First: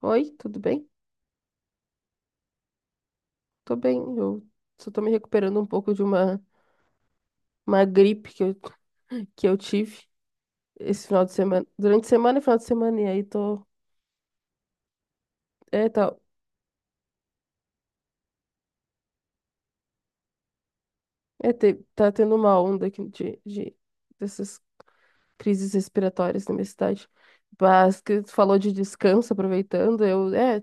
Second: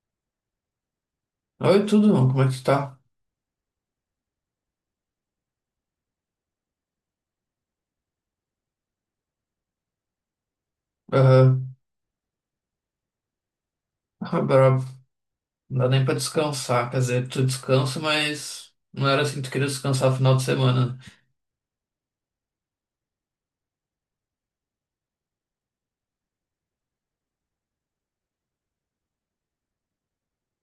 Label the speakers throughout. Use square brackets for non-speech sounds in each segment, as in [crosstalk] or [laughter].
Speaker 1: Oi, tudo bem?
Speaker 2: Oi, tudo bom? Como é que tu tá?
Speaker 1: Tô bem. Eu só tô me recuperando um pouco uma gripe [laughs] que eu tive esse final de semana.
Speaker 2: Aham.
Speaker 1: Durante a semana e final de semana, e aí tô.
Speaker 2: Ah, brabo. Não
Speaker 1: É,
Speaker 2: dá nem pra
Speaker 1: tá,
Speaker 2: descansar. Quer dizer, tu descansa, mas não era assim que tu queria descansar no final de semana, né?
Speaker 1: tá tendo uma onda aqui dessas crises respiratórias na minha cidade. Mas que tu falou de descanso, aproveitando, eu. É,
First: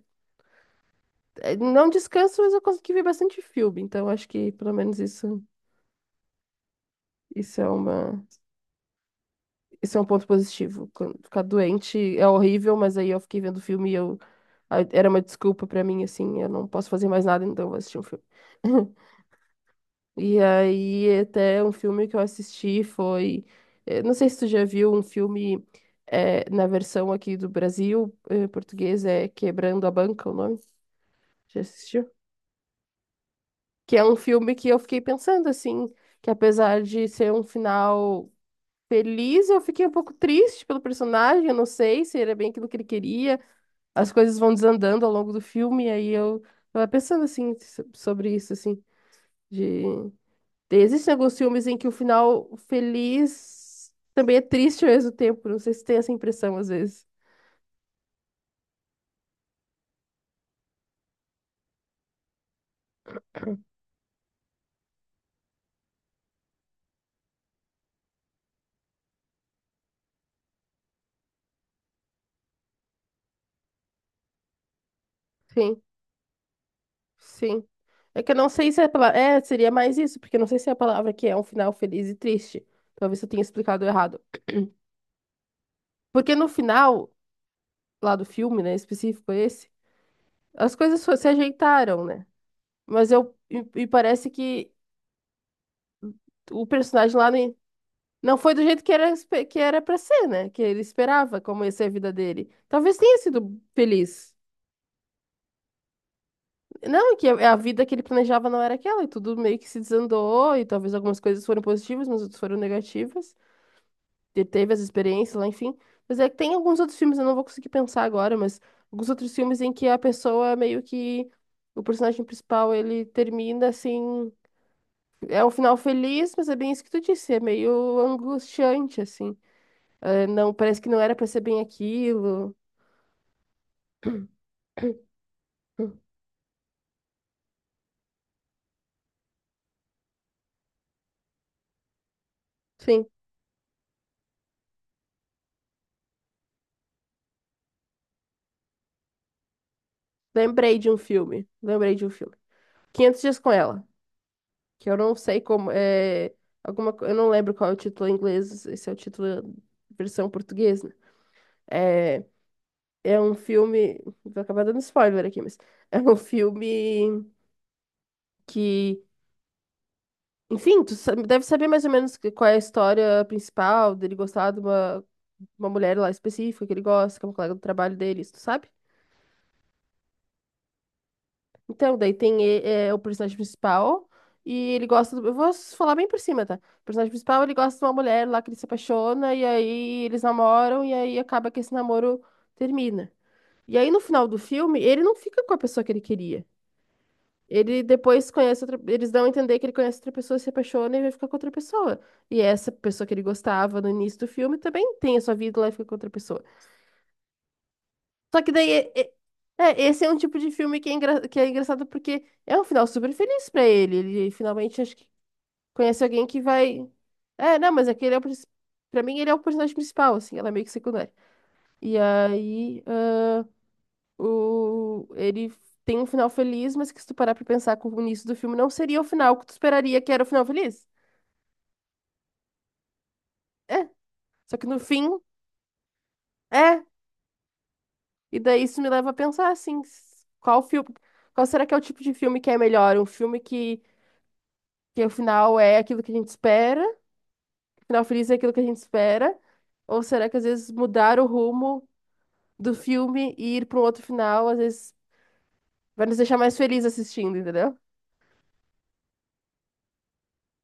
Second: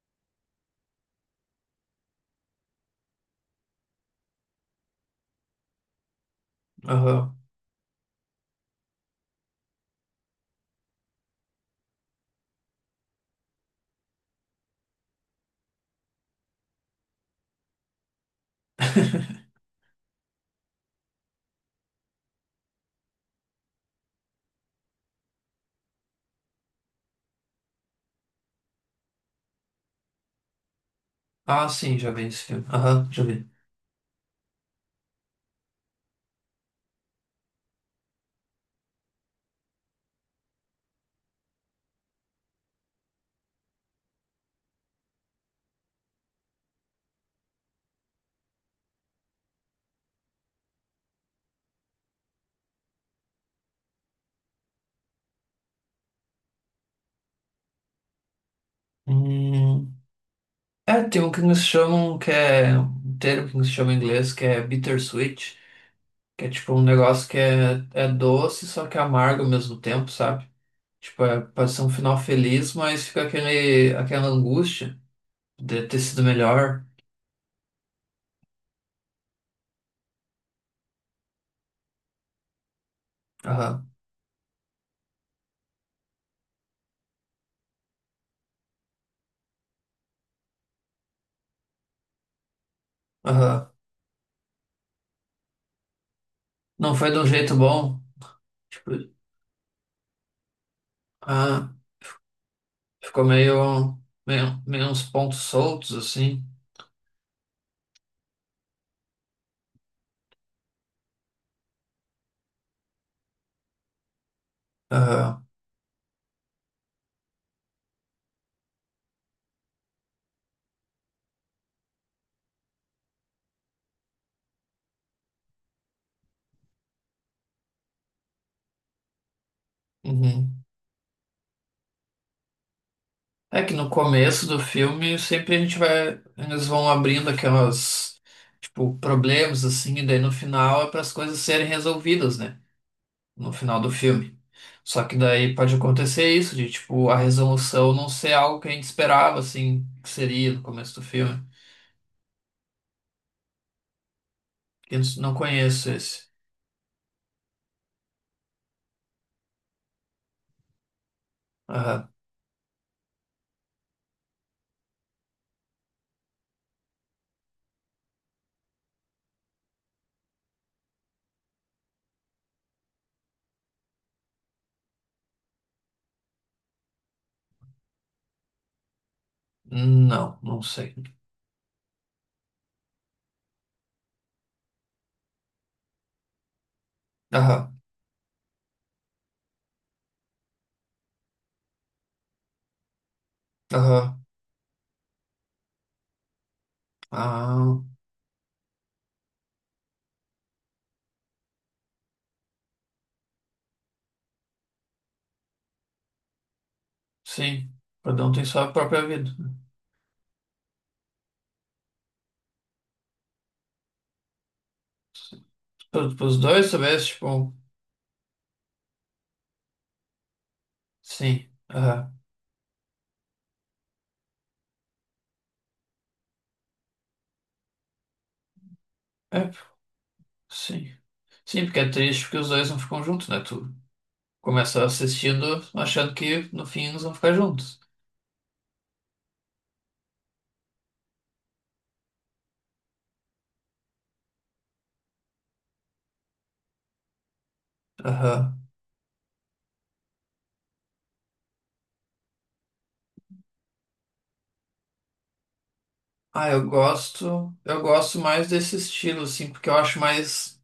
Speaker 1: é, não descanso, mas eu consegui ver bastante filme, então acho que pelo menos isso.
Speaker 2: Aham.
Speaker 1: Isso é uma, isso é um ponto positivo. Quando Ficar doente é horrível, mas aí eu fiquei vendo filme e eu aí era uma desculpa pra mim, assim, eu não posso fazer mais nada, então eu vou assistir um filme. [laughs]
Speaker 2: [laughs]
Speaker 1: E aí, até um filme que eu assisti não sei se tu já viu um filme na versão aqui do Brasil, português, é Quebrando a Banca, o nome? Já
Speaker 2: Ah, sim,
Speaker 1: assistiu?
Speaker 2: já vi esse filme. Aham, já vi.
Speaker 1: Que é um filme que eu fiquei pensando, assim, que apesar de ser um final feliz, eu fiquei um pouco triste pelo personagem, eu não sei se era bem aquilo que ele queria. As coisas vão desandando ao longo do filme, e aí eu tava pensando sobre isso, assim, de existem alguns filmes em que o final feliz também é triste ao mesmo tempo. Não sei se tem essa impressão às vezes.
Speaker 2: Hum. É, tem um que eles chamam, que é um termo que eles chamam em inglês, que é bittersweet, que é tipo um negócio que é, doce, só que amargo ao mesmo tempo, sabe? Tipo, é, pode ser um final feliz, mas fica aquela angústia
Speaker 1: Sim,
Speaker 2: de ter sido melhor.
Speaker 1: sim. É que eu não sei se é a palavra. É, seria mais isso, porque eu não sei se é a palavra que é um final feliz e triste. Talvez eu tenha explicado
Speaker 2: Aham,
Speaker 1: errado. Porque no final, lá do filme, né, específico esse, as coisas se ajeitaram, né? Mas eu.
Speaker 2: aham.
Speaker 1: E, e parece que o
Speaker 2: Não foi
Speaker 1: personagem
Speaker 2: de um
Speaker 1: lá no,
Speaker 2: jeito bom.
Speaker 1: não foi do jeito que
Speaker 2: Tipo,
Speaker 1: que era pra ser, né? Que ele esperava como
Speaker 2: ah,
Speaker 1: ia ser a vida dele. Talvez tenha
Speaker 2: ficou
Speaker 1: sido
Speaker 2: meio,
Speaker 1: feliz.
Speaker 2: meio, meio uns pontos soltos, assim.
Speaker 1: Não, é que a vida que ele planejava não era aquela, e tudo meio que se desandou, e talvez algumas coisas foram positivas, mas outras foram negativas. Ele teve as experiências
Speaker 2: Aham.
Speaker 1: lá, enfim. Mas é que tem alguns outros filmes, eu não vou conseguir pensar agora, mas alguns outros filmes em que a pessoa meio que. O personagem principal, ele termina assim. É um final feliz, mas é bem isso que tu disse, é meio angustiante, assim. Não,
Speaker 2: Uhum.
Speaker 1: parece que não era pra ser bem aquilo.
Speaker 2: É que no começo do filme sempre a gente vai. Eles vão abrindo aquelas. Tipo, problemas, assim, e daí no final é para as coisas serem resolvidas, né?
Speaker 1: Enfim,
Speaker 2: No final do filme. Só que daí pode acontecer isso, de tipo, a resolução não ser algo que a gente esperava, assim, que seria no
Speaker 1: lembrei de
Speaker 2: começo
Speaker 1: um
Speaker 2: do filme.
Speaker 1: filme. Lembrei de um filme. 500 Dias com Ela. Que eu
Speaker 2: Eu
Speaker 1: não
Speaker 2: não
Speaker 1: sei como.
Speaker 2: conheço esse.
Speaker 1: Alguma, eu não lembro qual é o título em inglês. Esse é o título versão portuguesa. Né?
Speaker 2: Aham.
Speaker 1: É, é um filme. Vou acabar dando spoiler aqui, mas. [laughs] É um filme que. Enfim, deve saber mais ou menos qual é a história principal dele gostar uma mulher lá específica que ele gosta, que é uma colega do trabalho dele, isso tu sabe?
Speaker 2: Não, não sei.
Speaker 1: Então, daí tem o personagem principal e ele gosta do... Eu vou falar bem por cima, tá? O personagem principal, ele
Speaker 2: Aham.
Speaker 1: gosta de uma mulher lá que ele se apaixona e aí eles namoram e aí acaba que esse namoro termina. E aí no
Speaker 2: Aham.
Speaker 1: final do filme, ele não fica com a pessoa que ele queria.
Speaker 2: Ah,
Speaker 1: Ele depois conhece outra... Eles dão a entender que ele conhece outra pessoa, se apaixona e vai ficar com outra pessoa. E essa pessoa que ele gostava no início do filme também tem a sua vida lá e fica com outra pessoa.
Speaker 2: sim. Cada um
Speaker 1: Só
Speaker 2: tem
Speaker 1: que daí,
Speaker 2: sua própria vida.
Speaker 1: esse é um tipo de filme que que é engraçado porque é um final super feliz pra ele. Ele finalmente acho que conhece alguém
Speaker 2: Para os
Speaker 1: que
Speaker 2: dois,
Speaker 1: vai.
Speaker 2: talvez, tipo,
Speaker 1: Não, mas é que ele é o. princi- pra mim, ele é o personagem principal, assim, ela é meio que secundária.
Speaker 2: sim.
Speaker 1: E
Speaker 2: Aham.
Speaker 1: aí, ah, ele tem um final feliz, mas que se tu parar pra pensar com o início do filme, não seria o final que tu
Speaker 2: É,
Speaker 1: esperaria que era o final feliz.
Speaker 2: sim. Sim, porque é triste porque os dois não ficam juntos, né? Tu
Speaker 1: É, só que no
Speaker 2: começa
Speaker 1: fim,
Speaker 2: assistindo achando que no
Speaker 1: é.
Speaker 2: fim eles vão ficar juntos.
Speaker 1: E daí isso me leva a pensar, assim, qual filme. Qual será que é o tipo de filme que é melhor? Um filme que o final é aquilo que a gente espera, o final feliz é aquilo que a
Speaker 2: Aham.
Speaker 1: gente espera. Ou será que às vezes mudar o rumo do filme e ir para um outro final, às vezes vai nos deixar
Speaker 2: Ah,
Speaker 1: mais
Speaker 2: eu
Speaker 1: felizes assistindo,
Speaker 2: gosto.
Speaker 1: entendeu?
Speaker 2: Eu gosto mais desse estilo, assim, porque eu acho mais.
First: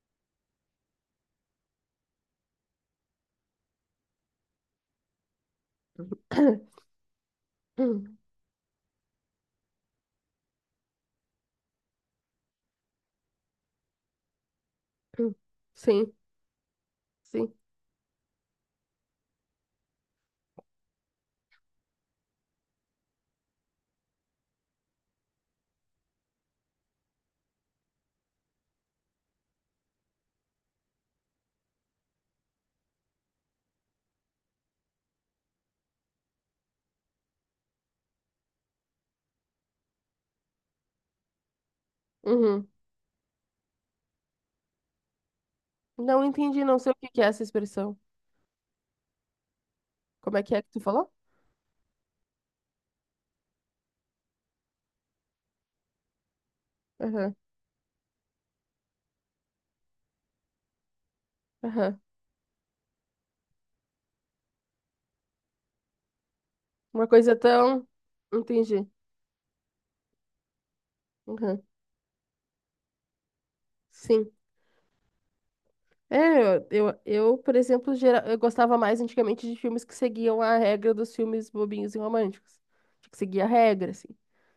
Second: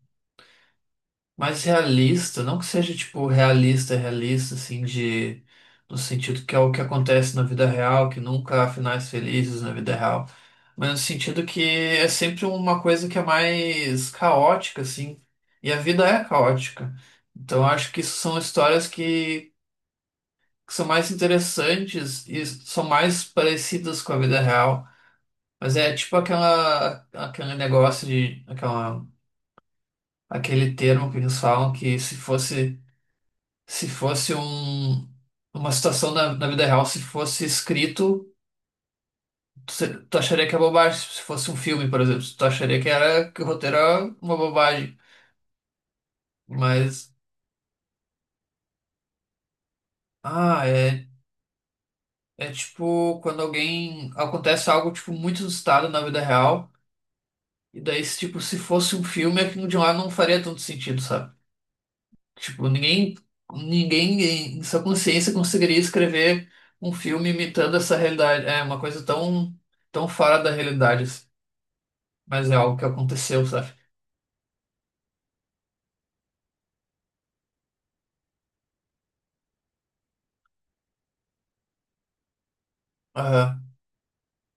Speaker 2: Mais realista, não que seja tipo realista, realista, assim, de no sentido que é o que
Speaker 1: [coughs]
Speaker 2: acontece na vida real, que
Speaker 1: [clears throat]
Speaker 2: nunca há finais felizes na vida real, mas no sentido que é sempre uma coisa que é mais caótica, assim, e a vida
Speaker 1: Sim,
Speaker 2: é caótica.
Speaker 1: sim.
Speaker 2: Então eu acho que isso são histórias que são mais interessantes e são mais parecidas com a vida real. Mas é tipo aquele negócio de, aquela, aquele termo que eles falam que se fosse um, uma situação na vida real, se fosse escrito, tu, se- tu acharia que é bobagem. Se fosse um filme, por exemplo, tu
Speaker 1: Uhum.
Speaker 2: acharia que era que o roteiro era uma bobagem.
Speaker 1: Não entendi, não sei o que
Speaker 2: Mas,
Speaker 1: que é essa expressão. Como é
Speaker 2: ah,
Speaker 1: que tu
Speaker 2: é,
Speaker 1: falou?
Speaker 2: é tipo quando alguém acontece algo tipo muito inusitado na vida real,
Speaker 1: Aham,
Speaker 2: e daí, se, tipo, se fosse um filme, aquilo de lá não faria tanto sentido, sabe?
Speaker 1: aham.
Speaker 2: Tipo, ninguém em sua consciência conseguiria escrever um
Speaker 1: Uma
Speaker 2: filme
Speaker 1: coisa
Speaker 2: imitando
Speaker 1: tão.
Speaker 2: essa realidade. É uma
Speaker 1: Entendi.
Speaker 2: coisa tão, tão fora da realidade, assim.
Speaker 1: Aham.
Speaker 2: Mas é algo que aconteceu, sabe?
Speaker 1: Sim. Por exemplo, eu gostava mais antigamente de filmes que seguiam a regra dos filmes bobinhos e românticos. Tinha que seguir a
Speaker 2: Aham.
Speaker 1: regra, assim.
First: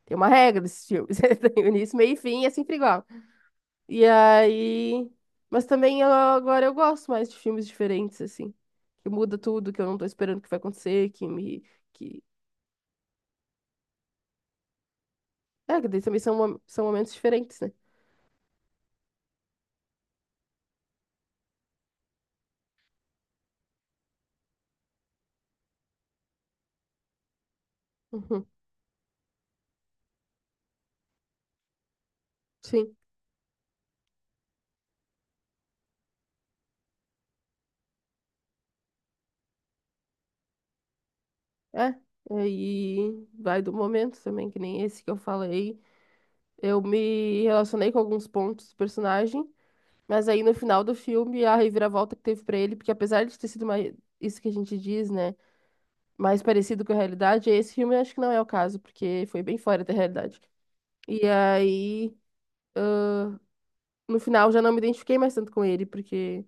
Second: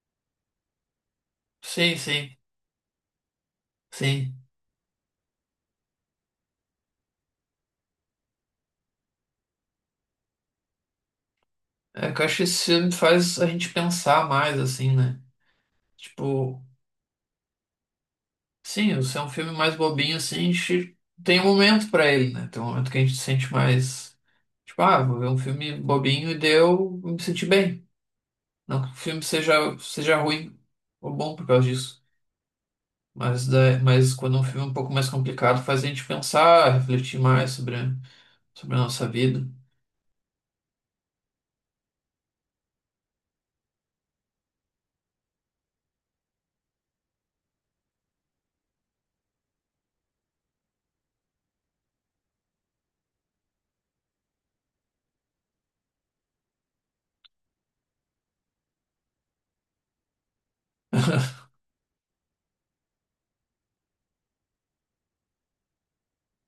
Speaker 1: Tem uma regra desses filmes. [laughs] Tem o início,
Speaker 2: Sim,
Speaker 1: meio e
Speaker 2: sim,
Speaker 1: fim, é sempre igual. E
Speaker 2: sim.
Speaker 1: aí. Mas também agora eu gosto mais de filmes diferentes, assim. Que muda tudo, que eu não tô esperando que vai acontecer, que me.
Speaker 2: É que
Speaker 1: Que...
Speaker 2: eu acho que esse filme faz a gente pensar mais, assim, né?
Speaker 1: É, que daí também
Speaker 2: Tipo,
Speaker 1: são momentos diferentes, né?
Speaker 2: sim, se é um filme mais bobinho, assim, a gente tem um momento pra ele, né? Tem um momento que a gente se sente mais. Tipo, ah, vou ver um filme bobinho e deu, me senti bem.
Speaker 1: Uhum,
Speaker 2: Não que o filme seja ruim ou bom por causa disso.
Speaker 1: sim.
Speaker 2: Mas mas quando é um filme é um pouco mais complicado, faz a gente pensar, refletir mais sobre a nossa vida.
Speaker 1: É. Aí vai do momento também, que nem esse que eu falei. Eu me relacionei com alguns pontos do personagem, mas aí no final do filme a reviravolta que teve pra ele, porque apesar de ter sido mais isso que a gente diz, né, mais parecido com a realidade, esse filme eu acho que não é o caso, porque foi bem fora da realidade. E
Speaker 2: [laughs]
Speaker 1: aí no final já não me identifiquei mais tanto com ele, porque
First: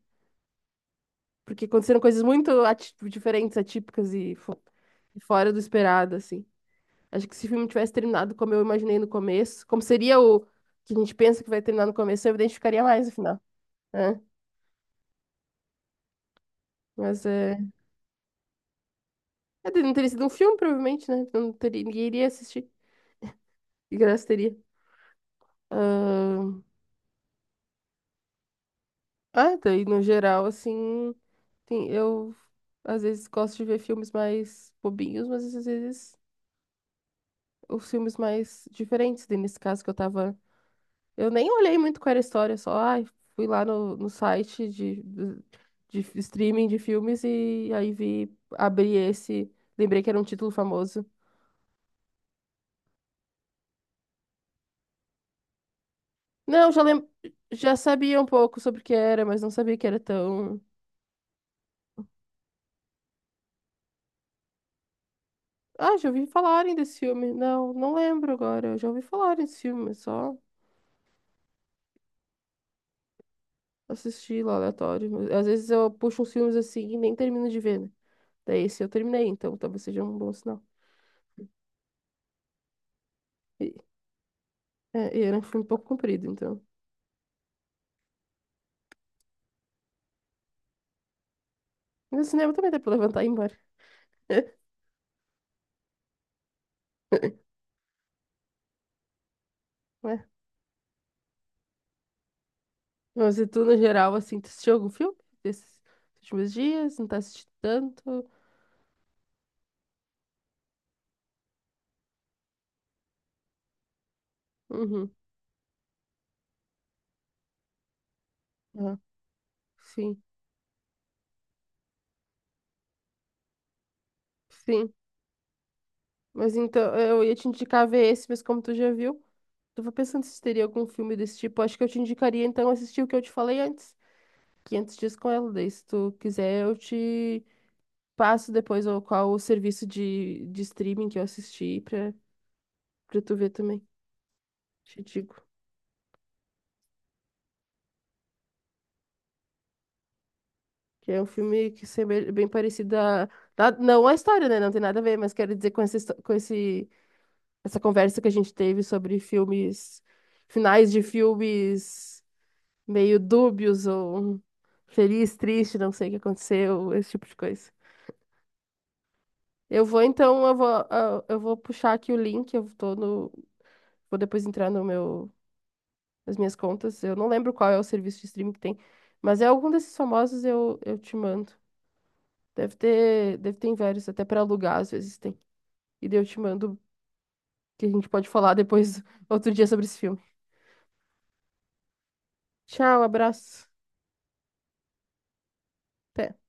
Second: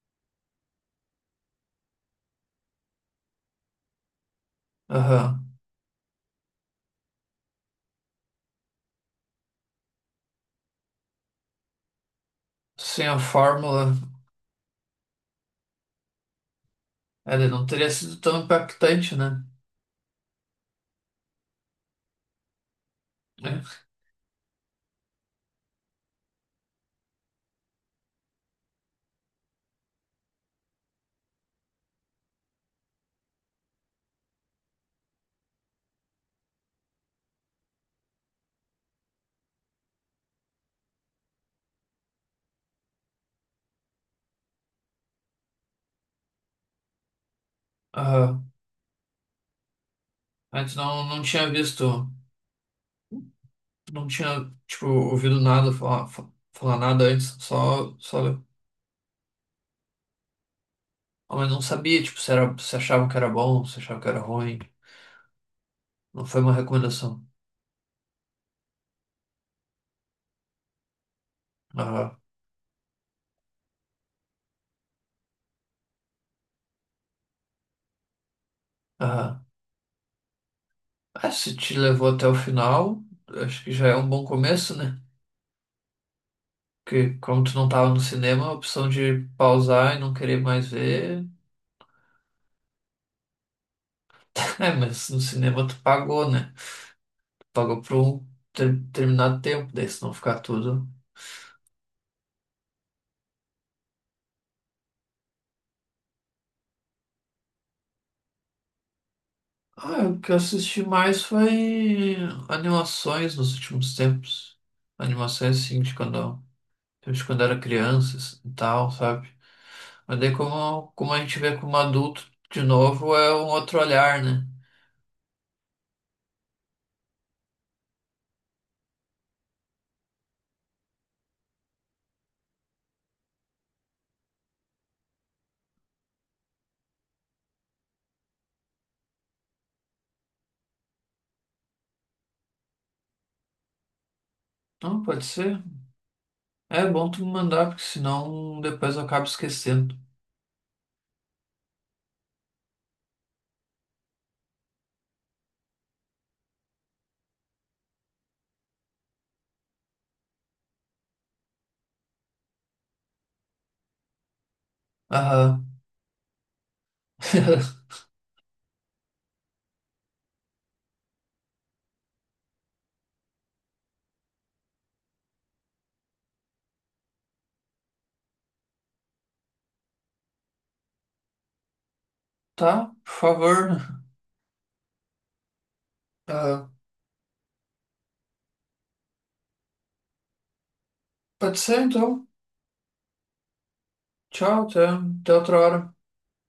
Speaker 1: porque aconteceram coisas muito diferentes, atípicas e
Speaker 2: Aham.
Speaker 1: fora do esperado, assim. Acho que se o filme tivesse terminado como eu imaginei no começo, como seria o que a gente pensa que vai terminar no começo, eu me identificaria mais
Speaker 2: Sem
Speaker 1: no
Speaker 2: a
Speaker 1: final.
Speaker 2: fórmula,
Speaker 1: Né? Mas
Speaker 2: ela
Speaker 1: é.
Speaker 2: não teria sido tão impactante, né?
Speaker 1: Não teria sido um filme, provavelmente, né? Não teria, ninguém iria assistir.
Speaker 2: É.
Speaker 1: Que graça teria. Ahn, daí no geral, assim. Eu às vezes gosto de ver filmes mais bobinhos, mas às vezes os filmes mais diferentes. Daí nesse caso que eu tava. Eu nem olhei muito qual era a história, só ai, fui lá no site de streaming de filmes e aí vi,
Speaker 2: Aham.
Speaker 1: abri esse. Lembrei que era um título
Speaker 2: Antes
Speaker 1: famoso.
Speaker 2: não tinha visto, não tinha, tipo, ouvido nada falar,
Speaker 1: Não,
Speaker 2: falar
Speaker 1: já
Speaker 2: nada
Speaker 1: lem...
Speaker 2: antes,
Speaker 1: já sabia um
Speaker 2: só,
Speaker 1: pouco sobre o que era, mas não sabia que era tão.
Speaker 2: ah, mas não sabia, tipo, se era, se achava que era bom, se achava que era ruim.
Speaker 1: Ah, já
Speaker 2: Não
Speaker 1: ouvi
Speaker 2: foi uma
Speaker 1: falarem desse
Speaker 2: recomendação.
Speaker 1: filme. Não, não lembro agora. Eu já ouvi falarem desse filme, mas só
Speaker 2: Aham.
Speaker 1: assisti lá aleatório. Mas às vezes eu puxo uns filmes assim e nem termino de ver, né? Daí esse eu terminei,
Speaker 2: Aham.
Speaker 1: então talvez seja um bom sinal.
Speaker 2: Ah, é, se te levou até o final, acho que
Speaker 1: E,
Speaker 2: já é um bom começo, né?
Speaker 1: e era um filme um pouco comprido, então.
Speaker 2: Porque como tu não tava no cinema, a opção de pausar e não querer mais ver.
Speaker 1: No cinema também dá pra levantar e ir embora.
Speaker 2: [laughs]
Speaker 1: [laughs]
Speaker 2: É, mas no cinema tu pagou, né? Pagou por um determinado tempo, daí se não
Speaker 1: né?
Speaker 2: ficar tudo.
Speaker 1: Mas e tu, no geral, assim, tu assistiu algum filme desses últimos dias? Não tá assistindo tanto?
Speaker 2: Ah, o que eu assisti mais foi animações nos últimos tempos.
Speaker 1: Uhum.
Speaker 2: Animações assim de quando era criança assim, e tal,
Speaker 1: Ah,
Speaker 2: sabe? Mas
Speaker 1: sim.
Speaker 2: daí como a gente vê como adulto de novo é um outro olhar, né?
Speaker 1: Sim. Mas então, eu ia te indicar ver esse, mas como tu já viu, tava pensando se teria algum filme desse tipo. Acho que eu te indicaria então assistir o que eu te falei antes, 500 dias com ela. Daí, se tu quiser, eu te passo depois qual o serviço de streaming que eu assisti pra tu ver também. Te
Speaker 2: Não, pode
Speaker 1: digo.
Speaker 2: ser. É bom tu me mandar, porque senão depois eu acabo esquecendo.
Speaker 1: Que é um filme que é bem, bem parecido a. Não a história, né? Não tem nada a ver, mas quero dizer com com essa conversa que a gente teve sobre filmes, finais de filmes meio dúbios ou. Feliz,
Speaker 2: Aham.
Speaker 1: triste, não sei o que aconteceu, esse tipo de coisa.
Speaker 2: [laughs]
Speaker 1: Eu vou puxar aqui o link, eu tô no, vou depois entrar no meu, nas minhas contas. Eu não lembro qual é o serviço de streaming que tem, mas é algum desses famosos, eu te mando.
Speaker 2: Tá, por
Speaker 1: Deve ter em
Speaker 2: favor.
Speaker 1: vários, até para alugar às vezes tem. E daí eu te
Speaker 2: Aham.
Speaker 1: mando que a gente pode falar depois [laughs] outro dia sobre esse filme.
Speaker 2: Pode ser então.
Speaker 1: Tchau, abraço.
Speaker 2: Tchau, até outra hora.
Speaker 1: Até